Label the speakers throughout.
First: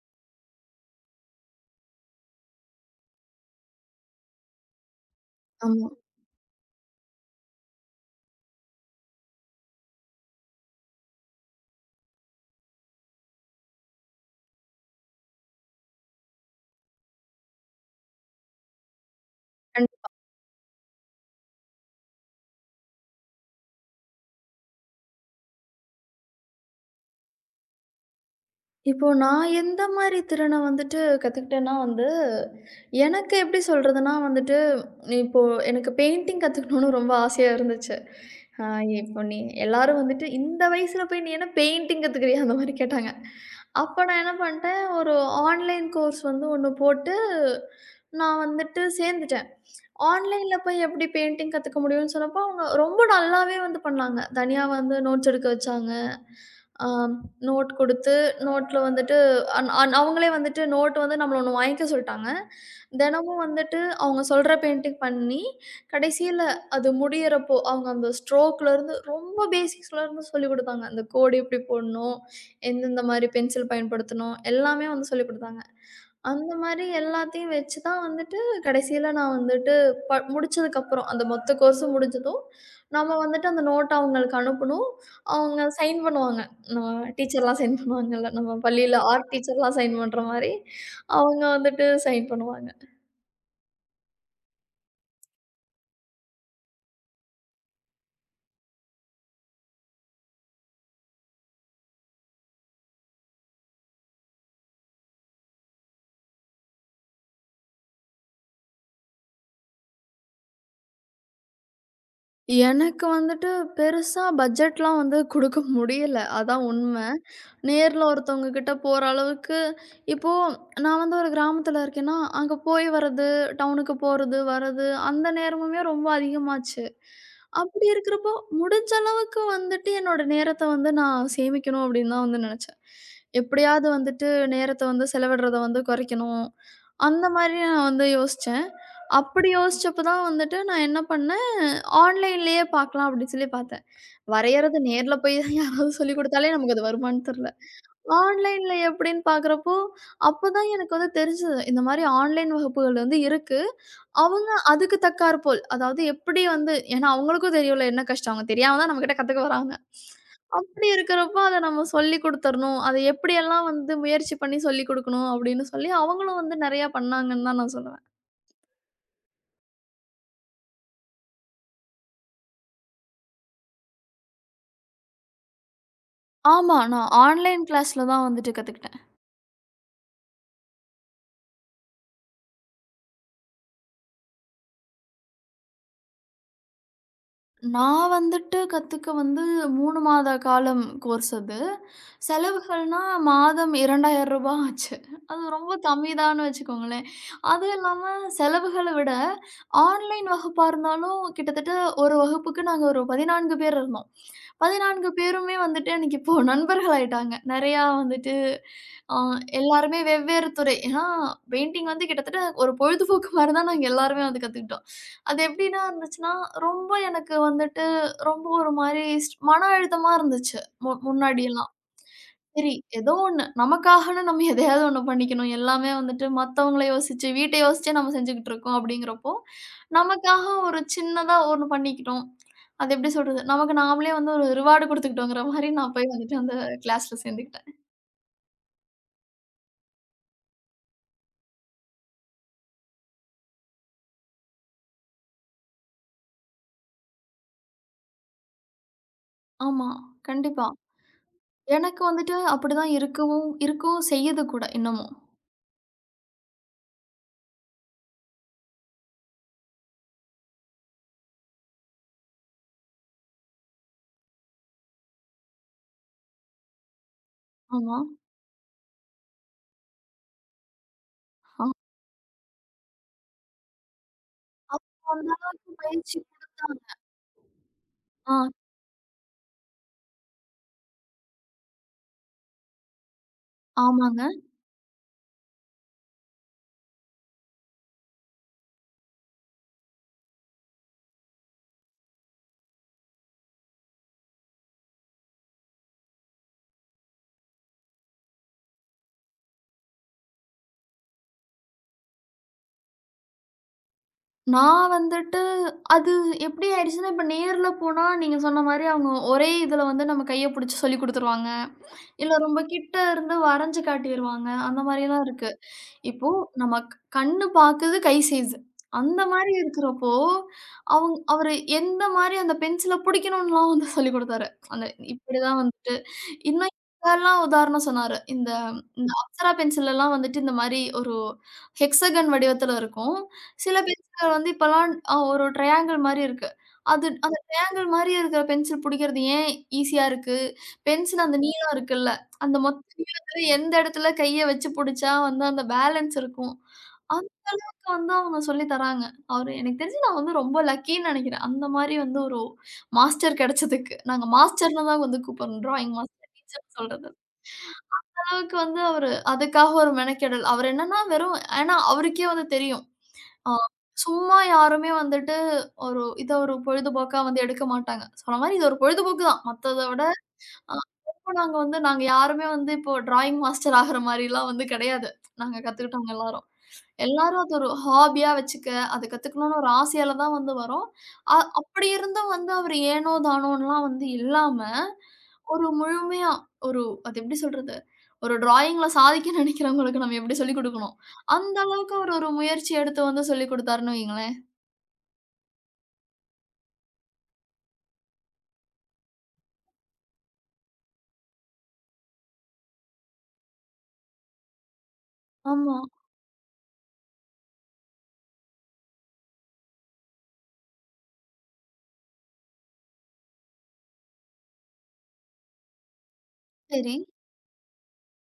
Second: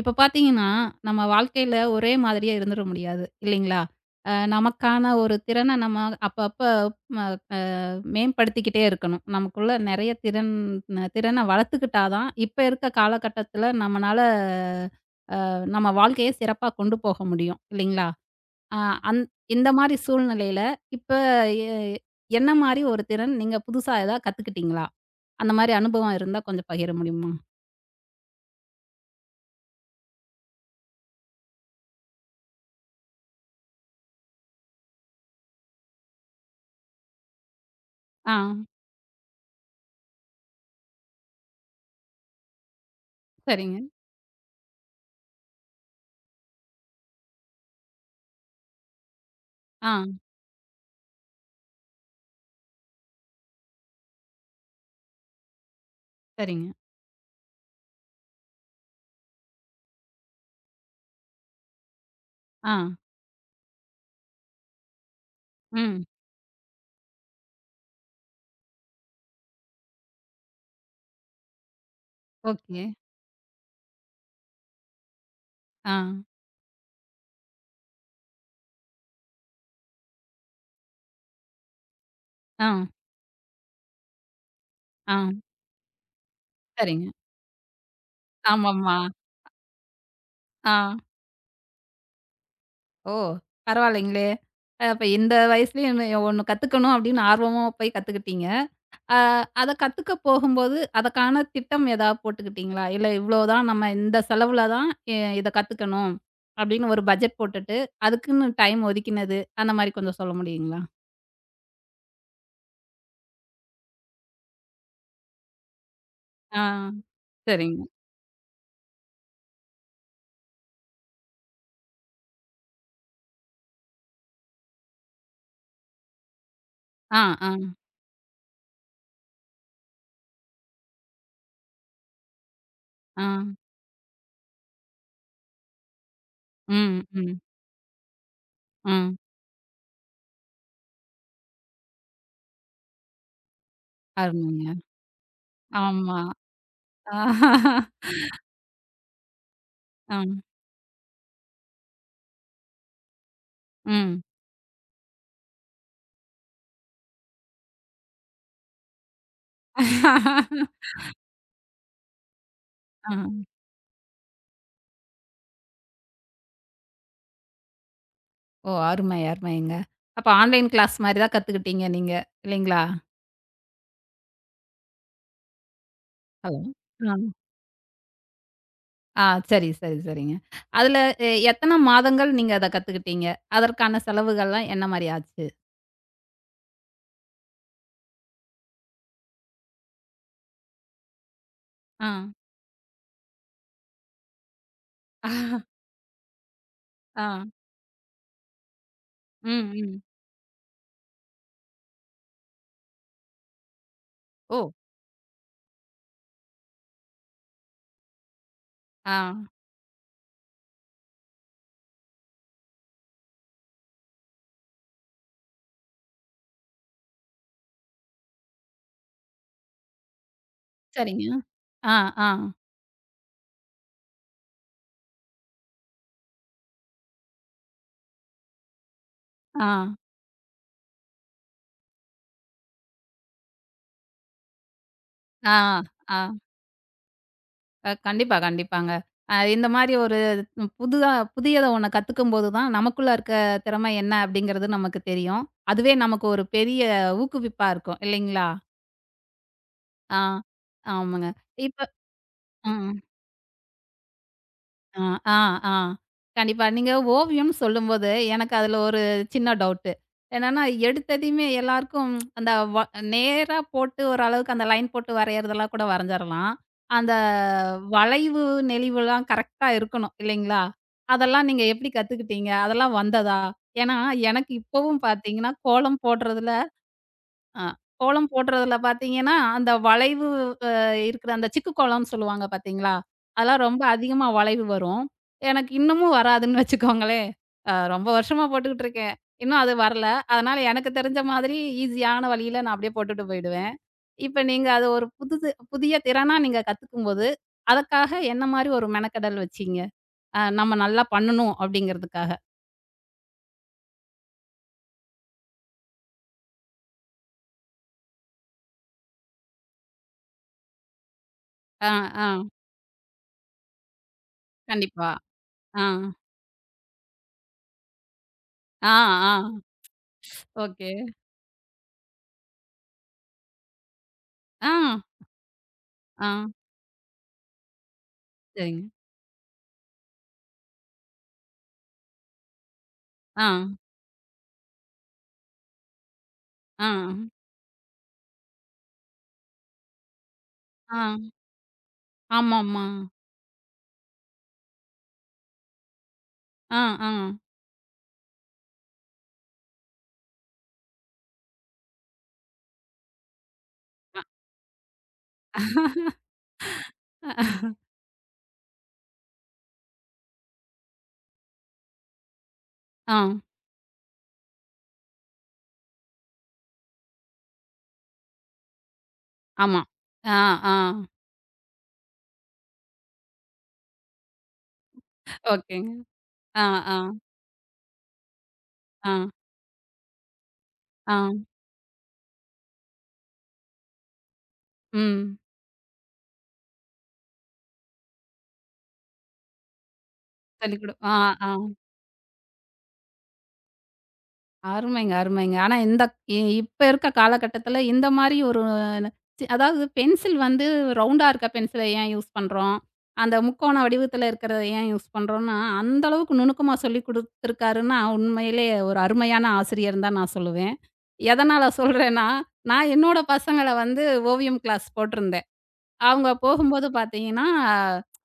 Speaker 1: இப்ப பார்த்தீங்கன்னா, நம்ம வாழ்க்கையில ஒரே மாதிரியா இருந்துற முடியாது. இல்லைங்களா? நமக்கான ஒரு திறன
Speaker 2: ஆமா.
Speaker 1: நம்ம அப்பப்ப ம மேம்படுத்திக்கிட்டே இருக்கணும். நமக்குள்ள நெறைய திறன வளர்த்துக்கிட்டா தான், இப்ப இருக்க காலகட்டத்தில நம்மனால நம்ம வாழ்க்கைய சிறப்பா கொண்டு போக முடியும். இல்லைங்களா? அ அந் இந்த
Speaker 2: கண்
Speaker 1: மாரி சூழ்நிலையில இப்ப எ என்ன மாரி ஒரு திறன் நீங்க புதுசா ஏதா கத்துக்கிட்டீங்களா? அந்த மாரி அனுபவம் இருந்தா கொஞ்சம் பகிர முடியுமா?
Speaker 2: இப்போ நான் எந்த மாரி திறன வந்துட்டு கத்துக்கிட்டேன்னா வந்து, எனக்கு எப்படி சொல்றதுன்னா வந்துட்டு, இப்போ எனக்கு பெயிண்டிங் கத்துக்கணும்னு ரொம்ப ஆசையா இருந்துச்சு.
Speaker 1: ஆ.
Speaker 2: அ இப்போ நீ எல்லாரும் வந்துட்டு, "இந்த வயசுல போய் நீ என்ன பெயிண்டிங் கத்துக்கிறியா?" அந்த மாரி கேட்டாங்க.
Speaker 1: சரிங்க.
Speaker 2: அப்ப நான் என்ன பண்ணிட்டேன், ஒரு ஆன்லைன் கோர்ஸ் வந்து ஒண்ணு போட்டு, நான் வந்துட்டு சேர்ந்துட்டேன்.
Speaker 1: ஆ.
Speaker 2: ஆன்லைன்ல போய் எப்படி பெயிண்டிங் கத்துக்க முடியும்னு சொன்னப்போ, அவங்க ரொம்ப நல்லாவே வந்து பண்ணாங்க. தனியா வந்து நோட்ஸ் எடுக்க வச்சாங்க.
Speaker 1: சரிங்க.
Speaker 2: அ நோட் குடுத்து, நோட்ல வந்துட்டு அன் அன் அவங்களே வந்துட்டு நோட் வந்து நம்மள ஒண்ணு வாங்கிக்க சொல்ட்டாங்க.
Speaker 1: ஆ.
Speaker 2: தினமும் வந்துட்டு அவங்க சொல்ற பெயிண்டிங் பண்ணி,
Speaker 1: ம்.
Speaker 2: கடைசியில அது முடியறப்போ, அவங்க அந்த ஸ்ட்ரோக்லேருந்து ரொம்ப பேசிக்ஸ்லேருந்து சொல்லிக் குடுத்தாங்க. அந்த கோடு எப்படி போடணும்,
Speaker 1: ஓகே.
Speaker 2: எந்தெந்த மாரி பென்சில் பயன்படுத்தணும், எல்லாமே வந்து சொல்லிக் குடுத்தாங்க.
Speaker 1: ஆ,
Speaker 2: அந்த மாரி எல்லாத்தையும் வச்சு தான் வந்துட்டு, கடைசியில நான் வந்துட்டு முடிச்சதுக்கப்புறம், அந்த மொத்த கோர்ஸும் முடிஞ்சதும்,
Speaker 1: ஆ,
Speaker 2: நம்ம வந்துட்டு அந்த நோட்ட அவங்களுக்கு அனுப்பணும்.
Speaker 1: ஆ.
Speaker 2: அவங்க சைன் பண்ணுவாங்க. நம்ம
Speaker 1: சரிங்க.
Speaker 2: டீச்சர்லாம் சைன் பண்ணுவாங்கல்ல. நம்ம
Speaker 1: ஆமாமா.
Speaker 2: பள்ளியில ஆர்ட் டீச்சர்லாம் சைன் பண்ற மாரி,
Speaker 1: ஆ.
Speaker 2: அவங்க வந்துட்டு சைன் பண்ணுவாங்க.
Speaker 1: ஓ! பரவாயில்லைங்களே! அப்ப இந்த வயசுலயும் ஒண்ணு கத்துக்கணும் அப்படின்னு ஆர்வமா போய் கத்துக்கிட்டீங்க. அ அத கத்துக்க போகும்போது, அதற்கான திட்டம் ஏதாவது போட்டுக்கிட்டீங்களா? இல்ல இவ்வளோதான் நம்ம இந்த செலவுல தான் இத கத்துக்கணும் அப்படின்னு ஒரு பட்ஜெட் போட்டுட்டு, அதுக்குன்னு டைம் ஒதுக்கினது, அந்த மாரி கொஞ்சம் சொல்ல முடியுங்களா?
Speaker 2: எனக்கு வந்துட்டு பெருசா பட்ஜெட்லாம் வந்து குடுக்க முடியல.
Speaker 1: ஆ,
Speaker 2: அதான் உண்ம.
Speaker 1: சரிங்க.
Speaker 2: நேர்ல ஒருத்தவங்க கிட்ட போற அளவுக்கு இப்போ நான் வந்து ஒரு கிராமத்துல இருக்கேன்னா, அங்க போய் வர்றது, டவுனுக்கு போறது, வர்றது அந்த நேரமுமே ரொம்ப அதிகமாச்சு.
Speaker 1: ஆ, ஆ,
Speaker 2: அப்படி இருக்கிறப்போ, முடிஞ்ச அளவுக்கு வந்துட்டு என்னோட நேரத்த வந்து நான் சேமிக்கணும் அப்படின்னு தான் வந்து நெனச்சேன்.
Speaker 1: ஆ.
Speaker 2: எப்படியாவது வந்துட்டு நேரத்த வந்து செலவிடுறத வந்து குறைக்கணும்.
Speaker 1: ம்,
Speaker 2: அந்த
Speaker 1: ம்,
Speaker 2: மாரி நான் வந்து யோசிச்சேன்.
Speaker 1: ம்.
Speaker 2: அப்படி யோசிச்சப்ப தான் வந்துட்டு நான் என்ன பண்ணேன், ஆன்லைன்லயே பார்க்கலாம் அப்படின்னு சொல்லி பார்த்தேன்.
Speaker 1: அருமைங்க.
Speaker 2: வரையறது நேர்ல போய் யாராவது
Speaker 1: ஆமா.
Speaker 2: சொல்லிக் குடுத்தாலே நமக்கு அது
Speaker 1: ஆ.
Speaker 2: வருமான்னு தெர்ல. ஆன்லைன்ல எப்படின்னு பார்க்குறப்போ,
Speaker 1: ம்,
Speaker 2: அப்பதான் எனக்கு வந்து தெரிஞ்சது. இந்த மாரி ஆன்லைன் வகுப்புகள் வந்து இருக்கு.
Speaker 1: ம்.
Speaker 2: அவங்க அதுக்கு தக்காற்போல், அதாவது எப்படி வந்து ஏன்னா அவங்களுக்கும் தெரியும்ல என்ன கஷ்டம். அவங்க தெரியாம தான் நம்மகிட்ட கத்துக்க வராங்க. அப்படி இருக்கிறப்போ, அத நம்ம சொல்லிக் குடுத்துறணும். அத
Speaker 1: ஆ.
Speaker 2: எப்படியெல்லாம் வந்து முயற்சி பண்ணி சொல்லிக் குடுக்கணும் அப்படின்னு சொல்லி, அவங்களும் வந்து நெறையா பண்ணாங்கன்னு தான் நான் சொல்லுவேன்.
Speaker 1: ஓ! அருமை, அருமைங்க. அப்ப ஆன்லைன் கிளாஸ் மாரி தான் கத்துக்கிட்டீங்க நீங்க. இல்லைங்களா? ஹலோ.
Speaker 2: ஆமா. நான்
Speaker 1: ஆ.
Speaker 2: ஆன்லைன் கிளாஸ்ல தான் வந்துட்டு கத்துக்கிட்டேன்.
Speaker 1: ஆ, சரி, சரி, சரிங்க. அதுல எத்தன மாதங்கள் நீங்க அத கத்துக்கிட்டீங்க? அதற்கான செலவுகள்லாம் என்ன மாரி ஆச்சு?
Speaker 2: நான் வந்துட்டு கத்துக்க வந்து 3 மாத காலம் கோர்ஸ் அது.
Speaker 1: ஆ.
Speaker 2: செலவுகள்னா மாதம் ரூ. 2000 ஆச்சு. அது ரொம்ப கம்மிதான்னு வச்சுக்கோங்களேன்.
Speaker 1: ஆ.
Speaker 2: அதுவும் இல்லாம செலவுகள விட
Speaker 1: ம், ம்.
Speaker 2: ஆன்லைன் வகுப்பா இருந்தாலும் கிட்டத்தட்ட ஒரு வகுப்புக்கு நாங்க ஒரு 14 பேர் இருந்தோம்.
Speaker 1: ஓ!
Speaker 2: 14 பேருமே வந்துட்டு எனக்கு இப்போ நண்பர்கள் ஆயிட்டாங்க. நெறையா வந்துட்டு
Speaker 1: ஆ.
Speaker 2: அ எல்லாருமே வெவ்வேறு துறை. ஏன்னா பெயிண்டிங் வந்து கிட்டத்தட்ட ஒரு பொழுதுபோக்கு மாரி தான் நாங்க எல்லாருமே வந்து கத்துக்கிட்டோம். அது எப்படின்னா இருந்துச்சுன்னா, ரொம்ப எனக்கு வந்துட்டு ரொம்ப ஒரு மாரி மன அழுத்தமா இருந்துச்சு.
Speaker 1: சரிங்க.
Speaker 2: முன்னாடியெல்லாம்.
Speaker 1: ஆ, ஆ,
Speaker 2: சரி, ஏதோ ஒண்ணு. நமக்காகன்னு நம்ம எதையாவது ஒண்ணு பண்ணிக்கணும். எல்லாமே வந்துட்டு மத்தவங்கள யோசிச்சு, வீட்ட யோசிச்சே நம்ம செஞ்சுகிட்டு இருக்கோம் அப்படிங்கிறப்போ,
Speaker 1: ஆ,
Speaker 2: நமக்காக ஒரு சின்னதா ஒண்ணு பண்ணிக்கிட்டோம். அது எப்படி சொல்றது? நமக்கு நாமளே வந்து ஒரு ரிவார்டு குடுத்துக்கிட்டோங்கிற
Speaker 1: ஆ,
Speaker 2: மாரி நான் போய்
Speaker 1: ஆ.
Speaker 2: வந்துட்டு அந்த கிளாஸ்ல சேர்ந்துக்கிட்டேன்.
Speaker 1: கண்டிப்பா, கண்டிப்பாங்க. இந்த மாரி ஒரு புதுதா புதியத ஒண்ண கத்துக்கும்போது தான், நமக்குள்ள இருக்க திறமை என்ன அப்படிங்கிறது நமக்கு தெரியும். அதுவே நமக்கு ஒரு பெரிய ஊக்குவிப்பா இருக்கும் இல்லைங்களா?
Speaker 2: ஆமா,
Speaker 1: ஆ.
Speaker 2: கண்டிப்பா.
Speaker 1: ஆமாங்க. இப்ப
Speaker 2: எனக்கு வந்துட்டு
Speaker 1: ம்.
Speaker 2: அப்படிதான் இருக்கவும் இருக்கவும் செய்யுது கூட
Speaker 1: ஆ,
Speaker 2: இன்னமும்.
Speaker 1: ஆ, ஆ. கண்டிப்பா. நீங்க ஓவியம்னு சொல்லும்போது, எனக்கு அதுல ஒரு சின்ன டவுட்டு. என்னன்னா, எடுத்ததையுமே எல்லாருக்கும் அந்த வ நேரா போட்டு ஓரளவுக்கு அந்த லைன் போட்டு வரையறதெல்லாம் கூட வரைஞ்சரலாம். அந்த
Speaker 2: ஆமா.
Speaker 1: வளைவு, நெளிவுலாம் கரெக்ட்டா இருக்கணும், இல்லைங்களா? அதெல்லாம் நீங்க
Speaker 2: ஆ.
Speaker 1: எப்படி கத்துக்கிட்டீங்க? அதெல்லாம் வந்ததா? ஏன்னா, எனக்கு இப்பவும்
Speaker 2: அப்ப அந்த
Speaker 1: பார்த்தீங்கன்னா,
Speaker 2: அளவுக்கு
Speaker 1: கோலம்
Speaker 2: பயிற்சி
Speaker 1: போடுறதுல ஆ. கோலம்
Speaker 2: ஆ,
Speaker 1: போடுறதுல பார்த்தீங்கன்னா, அந்த வளைவு அ இருக்கிற அந்த சிக்கு கோலம்னு சொல்லுவாங்க பார்த்தீங்களா? அதெல்லாம் ரொம்ப
Speaker 2: ஆமாங்க.
Speaker 1: அதிகமா வளைவு வரும். எனக்கு இன்னமும் வராதுன்னு வச்சுக்கோங்களேன். ரொம்ப வருஷமா போட்டுக்கிட்டு இருக்கேன். இன்னும் அது வரல. அதனால எனக்கு தெரிஞ்ச மாதிரி ஈஸியான வழியில நான் அப்படியே போட்டுட்டு போயிடுவேன். இப்ப நீங்க அது ஒரு புதிய திறனா நீங்க கத்துக்கும்போது, அதற்காக என்ன மாரி ஒரு மெனக்கெடல் வச்சீங்க? நம்ம நல்லா பண்ணணும் அப்படிங்கிறதுக்காக.
Speaker 2: நான் வந்துட்டு அது எப்படி ஆயிடுச்சுன்னா, இப்ப நேர்ல போனா நீங்க சொன்ன மாரி அவங்க ஒரே இதுல வந்து நம்ம கைய புடிச்சு சொல்லிக் குடுத்துருவாங்க.
Speaker 1: ஆ, ஆ.
Speaker 2: இல்ல ரொம்ப கிட்ட இருந்து வரைஞ்சு காட்டிருவாங்க. அந்த
Speaker 1: கண்டிப்பா.
Speaker 2: மாரியெல்லாம் இருக்கு.
Speaker 1: ஆ.
Speaker 2: இப்போ நம்ம கண்ணு பாக்குது, கை செய்யுது.
Speaker 1: ஆ,
Speaker 2: அந்த மாரி
Speaker 1: ஆ.
Speaker 2: இருக்கிறப்போ,
Speaker 1: ஓகே.
Speaker 2: அவரு எந்த மாரி அந்த பென்சில புடிக்கணும்லாம் வந்து சொல்லிக் குடுத்தாரு.
Speaker 1: ஆ,
Speaker 2: அந்த இப்படிதான் வந்துட்டு
Speaker 1: ஆ.
Speaker 2: இன்னும் இதெல்லாம் உதாரணம் சொன்னாரு. இந்த
Speaker 1: சரிங்க.
Speaker 2: இந்த அப்சரா பென்சிலெல்லாம் வந்துட்டு இந்த மாரி ஒரு ஹெக்ஸாகன் வடிவத்துல இருக்கும்.
Speaker 1: ஆ,
Speaker 2: சில பென்சில்கள் வந்து இப்பலாம் ஒரு ட்ரையாங்கிள் மாரி இருக்கு.
Speaker 1: ஆ,
Speaker 2: அது அந்த ட்ரையாங்கிள் மாரி இருக்கிற பென்சில் புடிக்கிறது ஏன் ஈஸியா இருக்கு?
Speaker 1: ஆ.
Speaker 2: பென்சில் அந்த நீளம் இருக்குல்ல, அந்த
Speaker 1: ஆமாமா.
Speaker 2: மொத்த எந்த இடத்துல கைய வச்சு புடிச்சா வந்து அந்த பேலன்ஸ் இருக்கும்.
Speaker 1: ஆ, ஆ.
Speaker 2: அதுக்கு வந்து அவங்க சொல்லி தராங்க. அவரு எனக்கு தெரிஞ்சு நான் வந்து ரொம்ப லக்கின்னு நெனைக்கிறேன். அந்த மாரி வந்து ஒரு மாஸ்டர் கெடைச்சதுக்கு.
Speaker 1: அ
Speaker 2: நாங்க மாஸ்டர்ன்னு தான் வந்து கூப்பிடுறோம். டிராயிங் மாஸ்டர், டீச்சர்ன்னு சொல்றது. அந்த அளவுக்கு வந்து அவரு அதுக்காக ஒரு மெனக்கெடல். அவரு என்னன்னா வெறும் ஏன்னா அவருக்கே வந்து தெரியும்.
Speaker 1: ஆ,
Speaker 2: ஆ சும்மா யாருமே வந்துட்டு ஒரு இத ஒரு பொழுதுபோக்கா வந்து எடுக்க மாட்டாங்க. சொன்ன மாரி இது ஒரு பொழுதுபோக்கு தான். மத்தத
Speaker 1: ஆமா.
Speaker 2: விட
Speaker 1: ஆ, ஆ.
Speaker 2: ஆ அப்போ நாங்க வந்து நாங்க யாருமே வந்து இப்போ டிராயிங் மாஸ்டர் ஆகுற மாரிலாம் வந்து கிடையாது. நாங்க
Speaker 1: ஓகேங்க.
Speaker 2: கத்துக்கிட்டவங்க எல்லாரும்.
Speaker 1: ஆ, ஆ,
Speaker 2: எல்லாரும் அது ஒரு ஹாபியா வச்சுக்க, அத
Speaker 1: ஆ,
Speaker 2: கத்துக்கணும்னு ஒரு ஆசையால தான் வந்து வரோம்.
Speaker 1: ஆ.
Speaker 2: அப்படி இருந்தும் வந்து அவரு ஏனோ தானோன்லாம் வந்து இல்லாம,
Speaker 1: ம்.
Speaker 2: ஒரு முழுமையா ஒரு அது எப்படி சொல்றது? ஒரு டிராயிங்ல சாதிக்க நினைக்கிறவங்களுக்கு நம்ம எப்படி சொல்லிக்
Speaker 1: சொல்லிக் குடு
Speaker 2: குடுக்கணும்?
Speaker 1: ஆ, ஆ.
Speaker 2: அந்த அளவுக்கு அவரு ஒரு முயற்சி எடுத்து வந்து சொல்லிக் குடுத்தாருன்னு வையுங்களேன்.
Speaker 1: அருமைங்க, அருமைங்க. ஆனா இந்த இ இப்ப இருக்க காலகட்டத்தில இந்த மாரி ஒரு அதாவது பென்சில் வந்து ரவுண்டா இருக்க பென்சில ஏன் யூஸ் பண்றோம்? அந்த முக்கோண வடிவத்தில இருக்கிறத ஏன் யூஸ் பண்றோம்னா,
Speaker 2: ஆமா.
Speaker 1: அந்த அளவுக்கு நுணுக்கமா சொல்லிக் குடுத்துருக்காருன்னா, உண்மையிலேயே ஒரு அருமையான ஆசிரியர்ன்னு தான் நான் சொல்லுவேன். எதனால சொல்றேன்னா, நான் என்னோட பசங்கள வந்து ஓவியம் கிளாஸ் போட்டிருந்தேன். அவங்க போகும்போது
Speaker 2: சரி.
Speaker 1: பார்த்தீங்கன்னா,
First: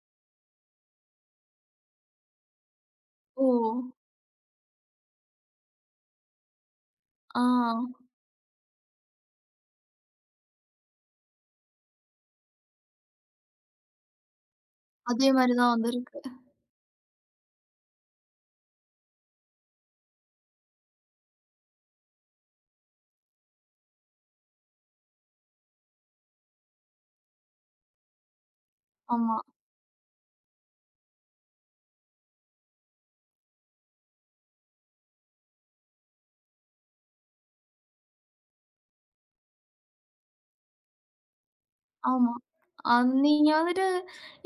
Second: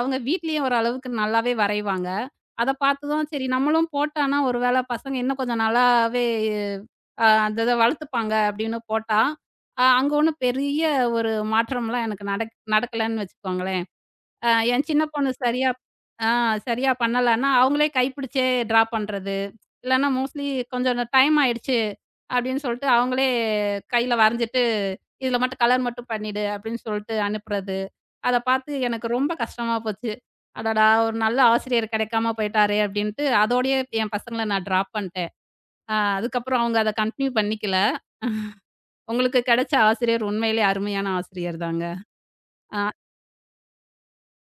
Speaker 1: அவங்க வீட்லயும் ஓரளவுக்கு நல்லாவே வரைவாங்க. அத பார்த்துதான்
Speaker 2: ஓ!
Speaker 1: சரி நம்மளும் போட்டான்னா, ஒரு வேள பசங்க இன்னும் கொஞ்சம் நல்லாவே
Speaker 2: ஆ.
Speaker 1: அந்த இத வளர்த்துப்பாங்க அப்படின்னு போட்டா, அங்க ஒண்ணும் பெரிய ஒரு மாற்றம்லாம் எனக்கு நடக்கலன்னு வச்சுக்கோங்களேன். என் சின்ன
Speaker 2: அதே
Speaker 1: பொண்ணு
Speaker 2: மாரி
Speaker 1: சரியா
Speaker 2: தான் வந்திருக்கு.
Speaker 1: ஆ சரியா பண்ணலன்னா, அவங்களே கைப்பிடிச்சே ட்ரா பண்றது. இல்லன்னா மோஸ்ட்லி கொஞ்சம் டைம் ஆயிடுச்சு அப்படின்னு சொல்லிட்டு, அவங்களே கையில வரைஞ்சிட்டு, "இதுல மட்டும் கலர் மட்டும் பண்ணிடு" அப்படின்னு சொல்லிட்டு அனுப்புறது. அத பார்த்து எனக்கு ரொம்ப
Speaker 2: ஆமா.
Speaker 1: கஷ்டமா போச்சு. அடடா! ஒரு நல்ல ஆசிரியர் கிடைக்காம போயிட்டாரே! அப்டின்ட்டு அதோடயே என் பசங்கள நான் ட்ராப் பண்ட்டேன். அதுக்கப்புறம் அவங்க அத கன்டின்யூ பண்ணிக்கல. உங்களுக்கு கிடைச்ச ஆசிரியர் உண்மையிலேயே அருமையான ஆசிரியர் தாங்க.
Speaker 2: ஆமா.
Speaker 1: அ,
Speaker 2: அ நீங்க வந்துட்டு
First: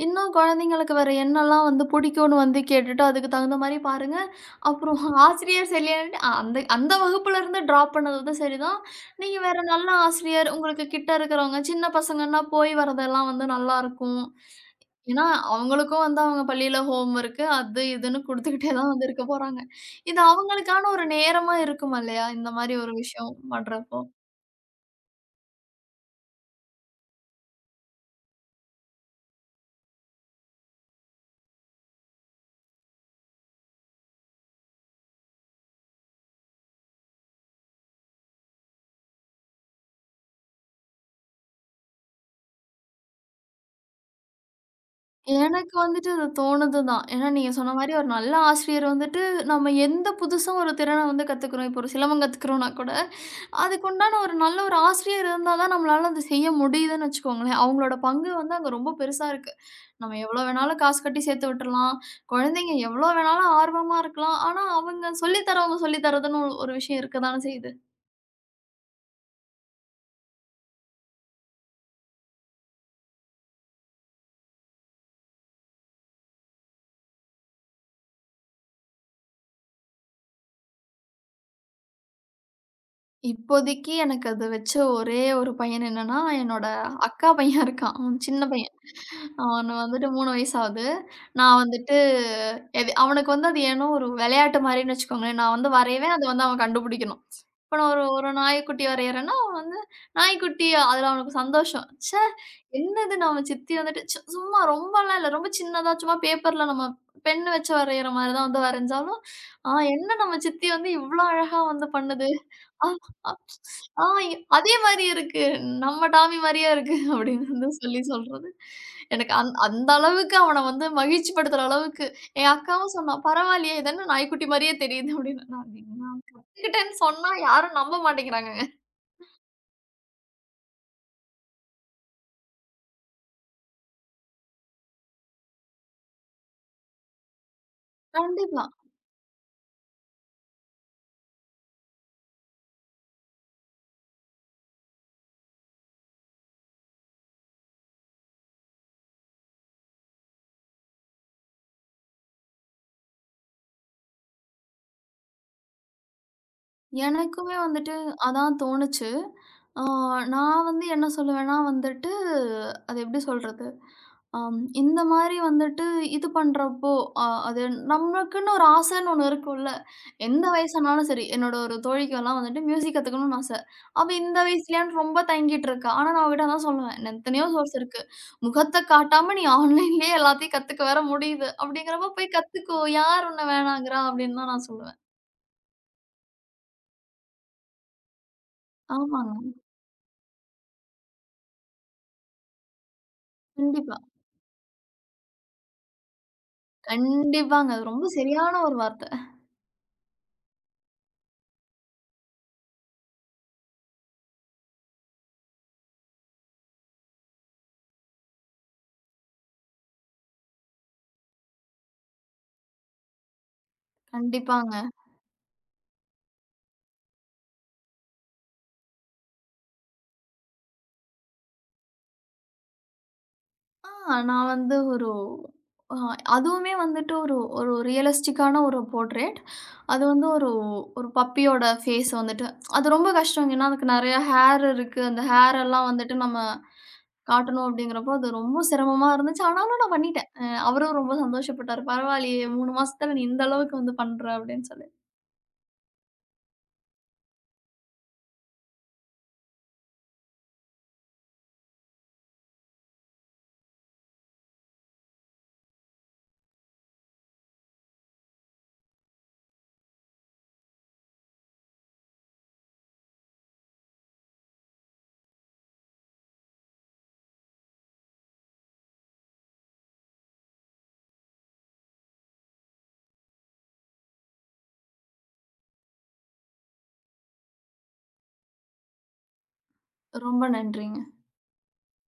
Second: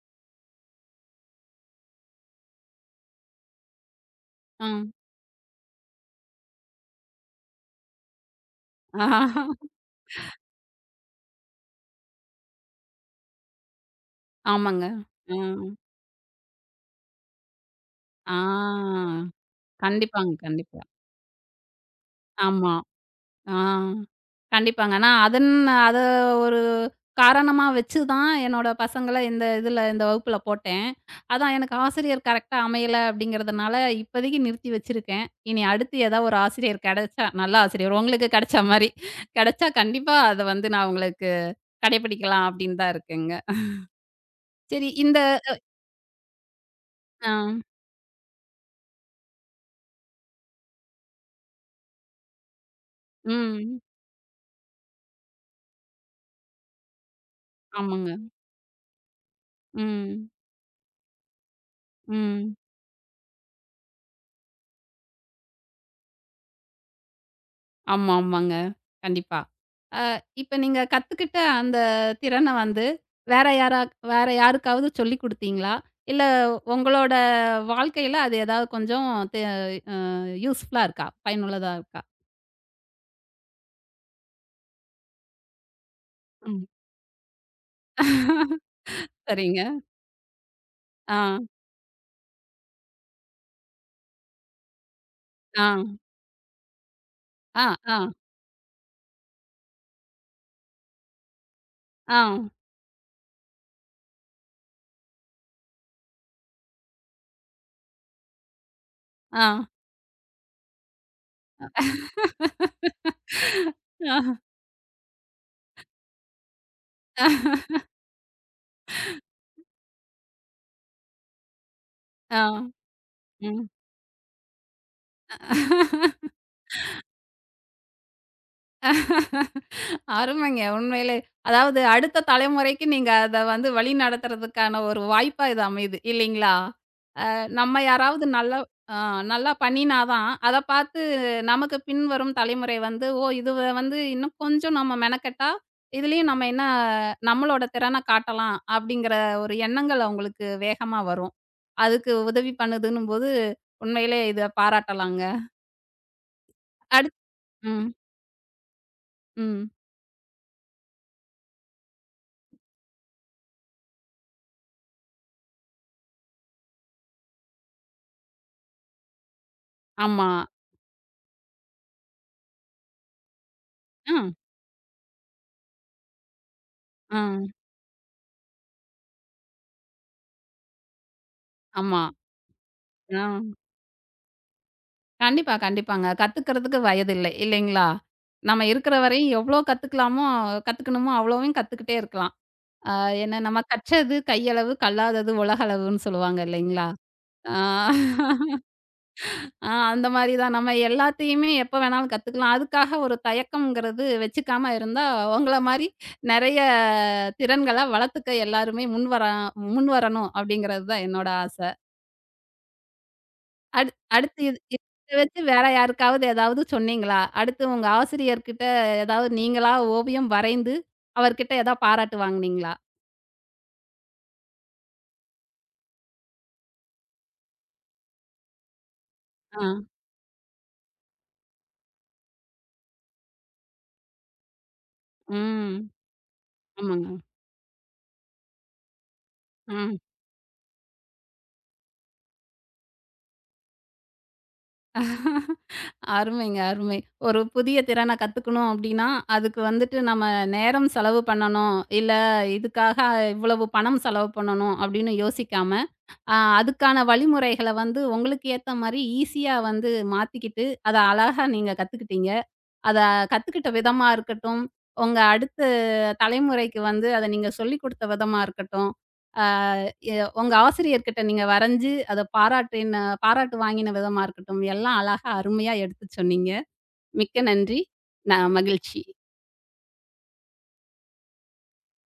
Speaker 2: இன்னும் குழந்தைங்களுக்கு வேற என்னலாம் வந்து பிடிக்கும்னு வந்து கேட்டுட்டு, அதுக்கு தகுந்த மாரி பாருங்க.
Speaker 1: ம்.
Speaker 2: அப்புறம் ஆசிரியர் சரியில்லன்ட்டு அந்த அந்த வகுப்புல இருந்து ட்ராப் பண்ணது வந்து சரிதான். நீங்க வேற நல்ல ஆசிரியர், உங்களுக்கு கிட்ட இருக்கிறவங்க, சின்ன பசங்கன்னா போய் வரதெல்லாம் வந்து நல்லாருக்கும்.
Speaker 1: ஆமாங்க.
Speaker 2: ஏன்னா,
Speaker 1: ம்.
Speaker 2: அவங்களுக்கும் வந்து அவங்க பள்ளியில ஹோம் ஒர்க்கு அது இதுன்னு குடுத்துக்கிட்டே தான்
Speaker 1: ஆ.
Speaker 2: வந்து இருக்க போறாங்க. இது
Speaker 1: கண்டிப்பாங்க, கண்டிப்பா.
Speaker 2: அவங்களுக்கான ஒரு நேரமா இருக்கும் இல்லையா? இந்த
Speaker 1: ஆமா.
Speaker 2: மாரி ஒரு விஷயம்
Speaker 1: ஆ.
Speaker 2: பண்றப்போ.
Speaker 1: கண்டிப்பாங்க. நான் அத ஒரு காரணமா வச்சு தான் என்னோட பசங்கள இந்த இந்த வகுப்புல போட்டேன். அதான் எனக்கு ஆசிரியர் கரெக்ட்டா அமையல அப்படிங்கிறதுனால, இப்போதைக்கு நிறுத்தி வச்சிருக்கேன். இனி அடுத்து ஏதா ஒரு ஆசிரியர் கிடைச்சா, நல்ல ஆசிரியர் உங்களுக்கு கிடைச்ச மாரி கிடைச்சா கண்டிப்பா அத வந்து நான் உங்களுக்கு கடைபிடிக்கலாம் அப்படின்னு தான் இருக்கேங்க. சரி இந்த
Speaker 2: எனக்கு வந்துட்டு அது தோணுது தான். ஏன்னா,
Speaker 1: அ
Speaker 2: நீங்க சொன்ன மாரி ஒரு நல்ல ஆசிரியர் வந்துட்டு, நம்ம எந்த புதுசா ஒரு திறன வந்து கத்துக்கிறோம். இப்போ ஒரு சிலம்பம் கத்துக்கிறோம்னா கூட,
Speaker 1: ம்.
Speaker 2: அதுக்கு உண்டான ஒரு நல்ல ஒரு ஆசிரியர் இருந்தா தான் நம்மளால அத செய்ய முடியுதுன்னு வச்சுக்கோங்களேன். அவங்களோட
Speaker 1: ஆமாங்க.
Speaker 2: பங்கு வந்து அங்க ரொம்ப பெருசா இருக்கு. நம்ம
Speaker 1: ம்.
Speaker 2: எவ்வளோ வேணாலும் காசு கட்டி சேர்த்து விட்டுறலாம்.
Speaker 1: ம்.
Speaker 2: குழந்தைங்க எவ்வளோ வேணாலும் ஆர்வமா இருக்கலாம். ஆனா, அவங்க சொல்லி தரவங்க சொல்லி தரதுன்னு ஒரு ஒரு விஷயம் இருக்க தானே செய்யுது.
Speaker 1: ஆமா, ஆமாங்க. கண்டிப்பா. அ இப்ப நீங்க கத்துக்கிட்ட அந்த திறன வந்து, வேற யாரா வேற யாருக்காவது சொல்லிக் குடுத்தீங்களா? இல்ல உங்களோட வாழ்க்கையில அது ஏதாவது கொஞ்சம் தெ யூஸ்ஃபுல்லா இருக்கா? பயனுள்ளதா இருக்கா?
Speaker 2: இப்போதைக்கு எனக்கு அத வச்ச ஒரே ஒரு பையன் என்னன்னா,
Speaker 1: ம்.
Speaker 2: என்னோட அக்கா பையன் இருக்கான். அவன் சின்ன பையன்.
Speaker 1: சரிங்க.
Speaker 2: அவன் வந்துட்டு 3 வயசு ஆகுது.
Speaker 1: ஆ,
Speaker 2: நான் வந்துட்டு எது அவனுக்கு வந்து அது ஏனோ ஒரு விளையாட்டு மாரின்னு வச்சுக்கோங்களேன். நான்
Speaker 1: ஆ,
Speaker 2: வந்து வரைவேன். அத வந்து அவன் கண்டுபிடிக்கணும்.
Speaker 1: ஆ,
Speaker 2: இப்ப நான்
Speaker 1: ஆ,
Speaker 2: ஒரு ஒரு நாய்க்குட்டி வரையறேன்னா, அவன் வந்து நாய்க்குட்டி அதுல அவனுக்கு சந்தோஷம்.
Speaker 1: ஆ,
Speaker 2: ச்சே! என்னது நம்ம சித்தி வந்துட்டு சும்மா ரொம்பலாம் இல்ல. ரொம்ப சின்னதா சும்மா பேப்பர்ல நம்ம பென் வச்சு வரையற மாரி தான் வந்து வரைஞ்சாலும்,
Speaker 1: ஆ.
Speaker 2: ஆ என்ன நம்ம சித்தி வந்து இவ்ளோ அழகா வந்து பண்ணுது. ஆ அ ஆ
Speaker 1: ஆ,
Speaker 2: அதே மாரி இருக்கு. நம்ம டாமி மாரியே இருக்கு அப்படின்னு வந்து சொல்லி சொல்றது. எனக்கு அந்த அளவுக்கு அவன வந்து மகிழ்ச்சி படுத்துற அளவுக்கு
Speaker 1: ஆ,
Speaker 2: என் அக்காவும் சொன்னா,
Speaker 1: ம்.
Speaker 2: "பரவாயில்லையே! இது என்ன நாய்க்குட்டி மாரியே தெரியுது" அப்படின்னு. நான் நான் கத்துக்கிட்டேன்னு சொன்னா யாரும் நம்ப மாட்டேங்கிறாங்கங்க.
Speaker 1: அருமைங்க. உண்மையிலே. அதாவது அடுத்த தலைமுறைக்கு நீங்க அத வந்து வழி நடத்துறதுக்கான ஒரு வாய்ப்பா இது அமையுது. இல்லீங்களா? நம்ம யாராவது நல்லா
Speaker 2: கண்டிப்பா.
Speaker 1: ஆ நல்லா பண்ணினா தான், அத பார்த்து நமக்கு பின்வரும் தலைமுறை வந்து, ஓ! இதுவ வந்து இன்னும் கொஞ்சம் நம்ம மெனக்கெட்டா, இதுலயும் நம்ம என்ன நம்மளோட திறன காட்டலாம் அப்படிங்கிற ஒரு எண்ணங்கள் அவங்களுக்கு வேகமா வரும். அதுக்கு உதவி பண்ணுதுன்னும்போது, உண்மையிலே இத பாராட்டலாங்க. அடுத்
Speaker 2: எனக்குமே
Speaker 1: ம்,
Speaker 2: வந்துட்டு அதான் தோணுச்சு.
Speaker 1: ம்.
Speaker 2: ஆ நான் வந்து என்ன சொல்லுவேன்னா வந்துட்டு, அது எப்படி சொல்றது? ஆம். இந்த மாரி வந்துட்டு இது பண்றப்போ, அ அது நமக்குன்னு ஒரு ஆசைன்னு ஒண்ணு இருக்கும்ல.
Speaker 1: ஆமா.
Speaker 2: எந்த வயசானாலும் சரி, என்னோட ஒரு தோழிக்கெல்லாம் வந்துட்டு மியூசிக் கத்துக்கணும்னு ஆசை. அவ
Speaker 1: ம்,
Speaker 2: இந்த வயசுலயான்னு ரொம்ப தயங்கிட்டு இருக்கா. ஆனா நான் அவகிட்ட அதான் சொல்லுவேன். "இன்னும் எத்தனையோ
Speaker 1: ம்.
Speaker 2: சோர்ஸ் இருக்கு. முகத்த காட்டாம நீ ஆன்லைன்லயே எல்லாத்தையும் கத்துக்க வேற முடியுது.
Speaker 1: ஆமா.
Speaker 2: அப்படிங்கிறப்ப போய் கத்துக்கோ.
Speaker 1: ஆ.
Speaker 2: யார் உன்ன வேணாங்குறா?" அப்படின்னு தான் நான் சொல்லுவேன்.
Speaker 1: கண்டிப்பா, கண்டிப்பாங்க. கத்துக்கிறதுக்கு வயதில்லை, இல்லைங்களா? நம்ம இருக்கிற வரையும்
Speaker 2: ஆமாங்க.
Speaker 1: எவ்வளோ கத்துக்கலாமோ கத்துக்கணுமோ அவ்வளவும் கத்துக்கிட்டே இருக்கலாம். ஆ ஏன்னா நம்ம
Speaker 2: கண்டிப்பா.
Speaker 1: கற்றது கையளவு, கல்லாதது உலகளவுன்னு சொல்லுவாங்க இல்லைங்களா? ஆ
Speaker 2: கண்டிப்பாங்க. அது ரொம்ப சரியான ஒரு வார்த்தை.
Speaker 1: ஆ அந்த மாரி தான். நம்ம எல்லாத்தையுமே எப்ப வேணாலும் கத்துக்கலாம். அதுக்காக ஒரு தயக்கம்ங்கிறது வச்சுக்காம இருந்தா, உங்கள மாரி நெறைய திறன்கள வளர்த்துக்க எல்லாருமே முன்வரணும் அப்படிங்கிறது தான் என்னோட ஆச. அடு அடுத்து
Speaker 2: கண்டிப்பாங்க.
Speaker 1: இத வச்சு வேற யாருக்காவது ஏதாவது சொன்னீங்களா? அடுத்து உங்க ஆசிரியர்கிட்ட ஏதாவது நீங்களா ஓவியம் வரைந்து, அவர்கிட்ட ஏதாவது பாராட்டு வாங்குனீங்களா?
Speaker 2: ஆ நான் வந்து ஒரு அ அதுவுமே வந்துட்டு ஒரு ஒரு ரியலிஸ்டிக்கான ஒரு போர்ட்ரேட்.
Speaker 1: ஆ.
Speaker 2: அது வந்து ஒரு ஒரு பப்பியோட ஃபேஸ் வந்துட்டு அது ரொம்ப கஷ்டங்க. ஏன்னா அதுக்கு நெறையா ஹேர் இருக்கு. அந்த ஹேர் எல்லாம்
Speaker 1: ம்.
Speaker 2: வந்துட்டு நம்ம
Speaker 1: ஆமாங்க.
Speaker 2: காட்டணும் அப்டிங்கிறப்போ, அது ரொம்ப சிரமமா இருந்துச்சு. ஆனாலும் நான்
Speaker 1: ம்.
Speaker 2: பண்ணிட்டேன். அவரும் ரொம்ப சந்தோஷப்பட்டாரு. "பரவாயில்லையே 3 மாசத்துல நீ இந்த அளவுக்கு வந்து பண்ற" அப்டின்னு சொல்லி.
Speaker 1: அருமைங்க, அருமை. ஒரு புதிய திறன கத்துக்கணும் அப்டின்னா, அதுக்கு வந்துட்டு நம்ம நேரம் செலவு பண்ணணும், இல்ல இதுக்காக இவ்வளவு பணம் செலவு பண்ணணும் அப்டின்னு யோசிக்காம, அதுக்கான வழிமுறைகள வந்து உங்களுக்கு ஏத்த மாரி ஈஸியா வந்து மாத்திக்கிட்டு, அத அழகா நீங்க கத்துக்கிட்டீங்க. அத கத்துக்கிட்ட விதமா இருக்கட்டும், உங்க அடுத்த தலைமுறைக்கு வந்து அத நீங்க சொல்லிக் குடுத்த விதமா இருக்கட்டும், அ எ உங்க ஆசிரியர்கிட்ட நீங்க வரைஞ்சு அத பாராட்டு வாங்கின விதமா இருக்கட்டும், எல்லாம் அழகா அருமையா எடுத்துச் சொன்னீங்க. மிக்க நன்றி. நான் மகிழ்ச்சி.
Speaker 2: ரொம்ப நன்றிங்க.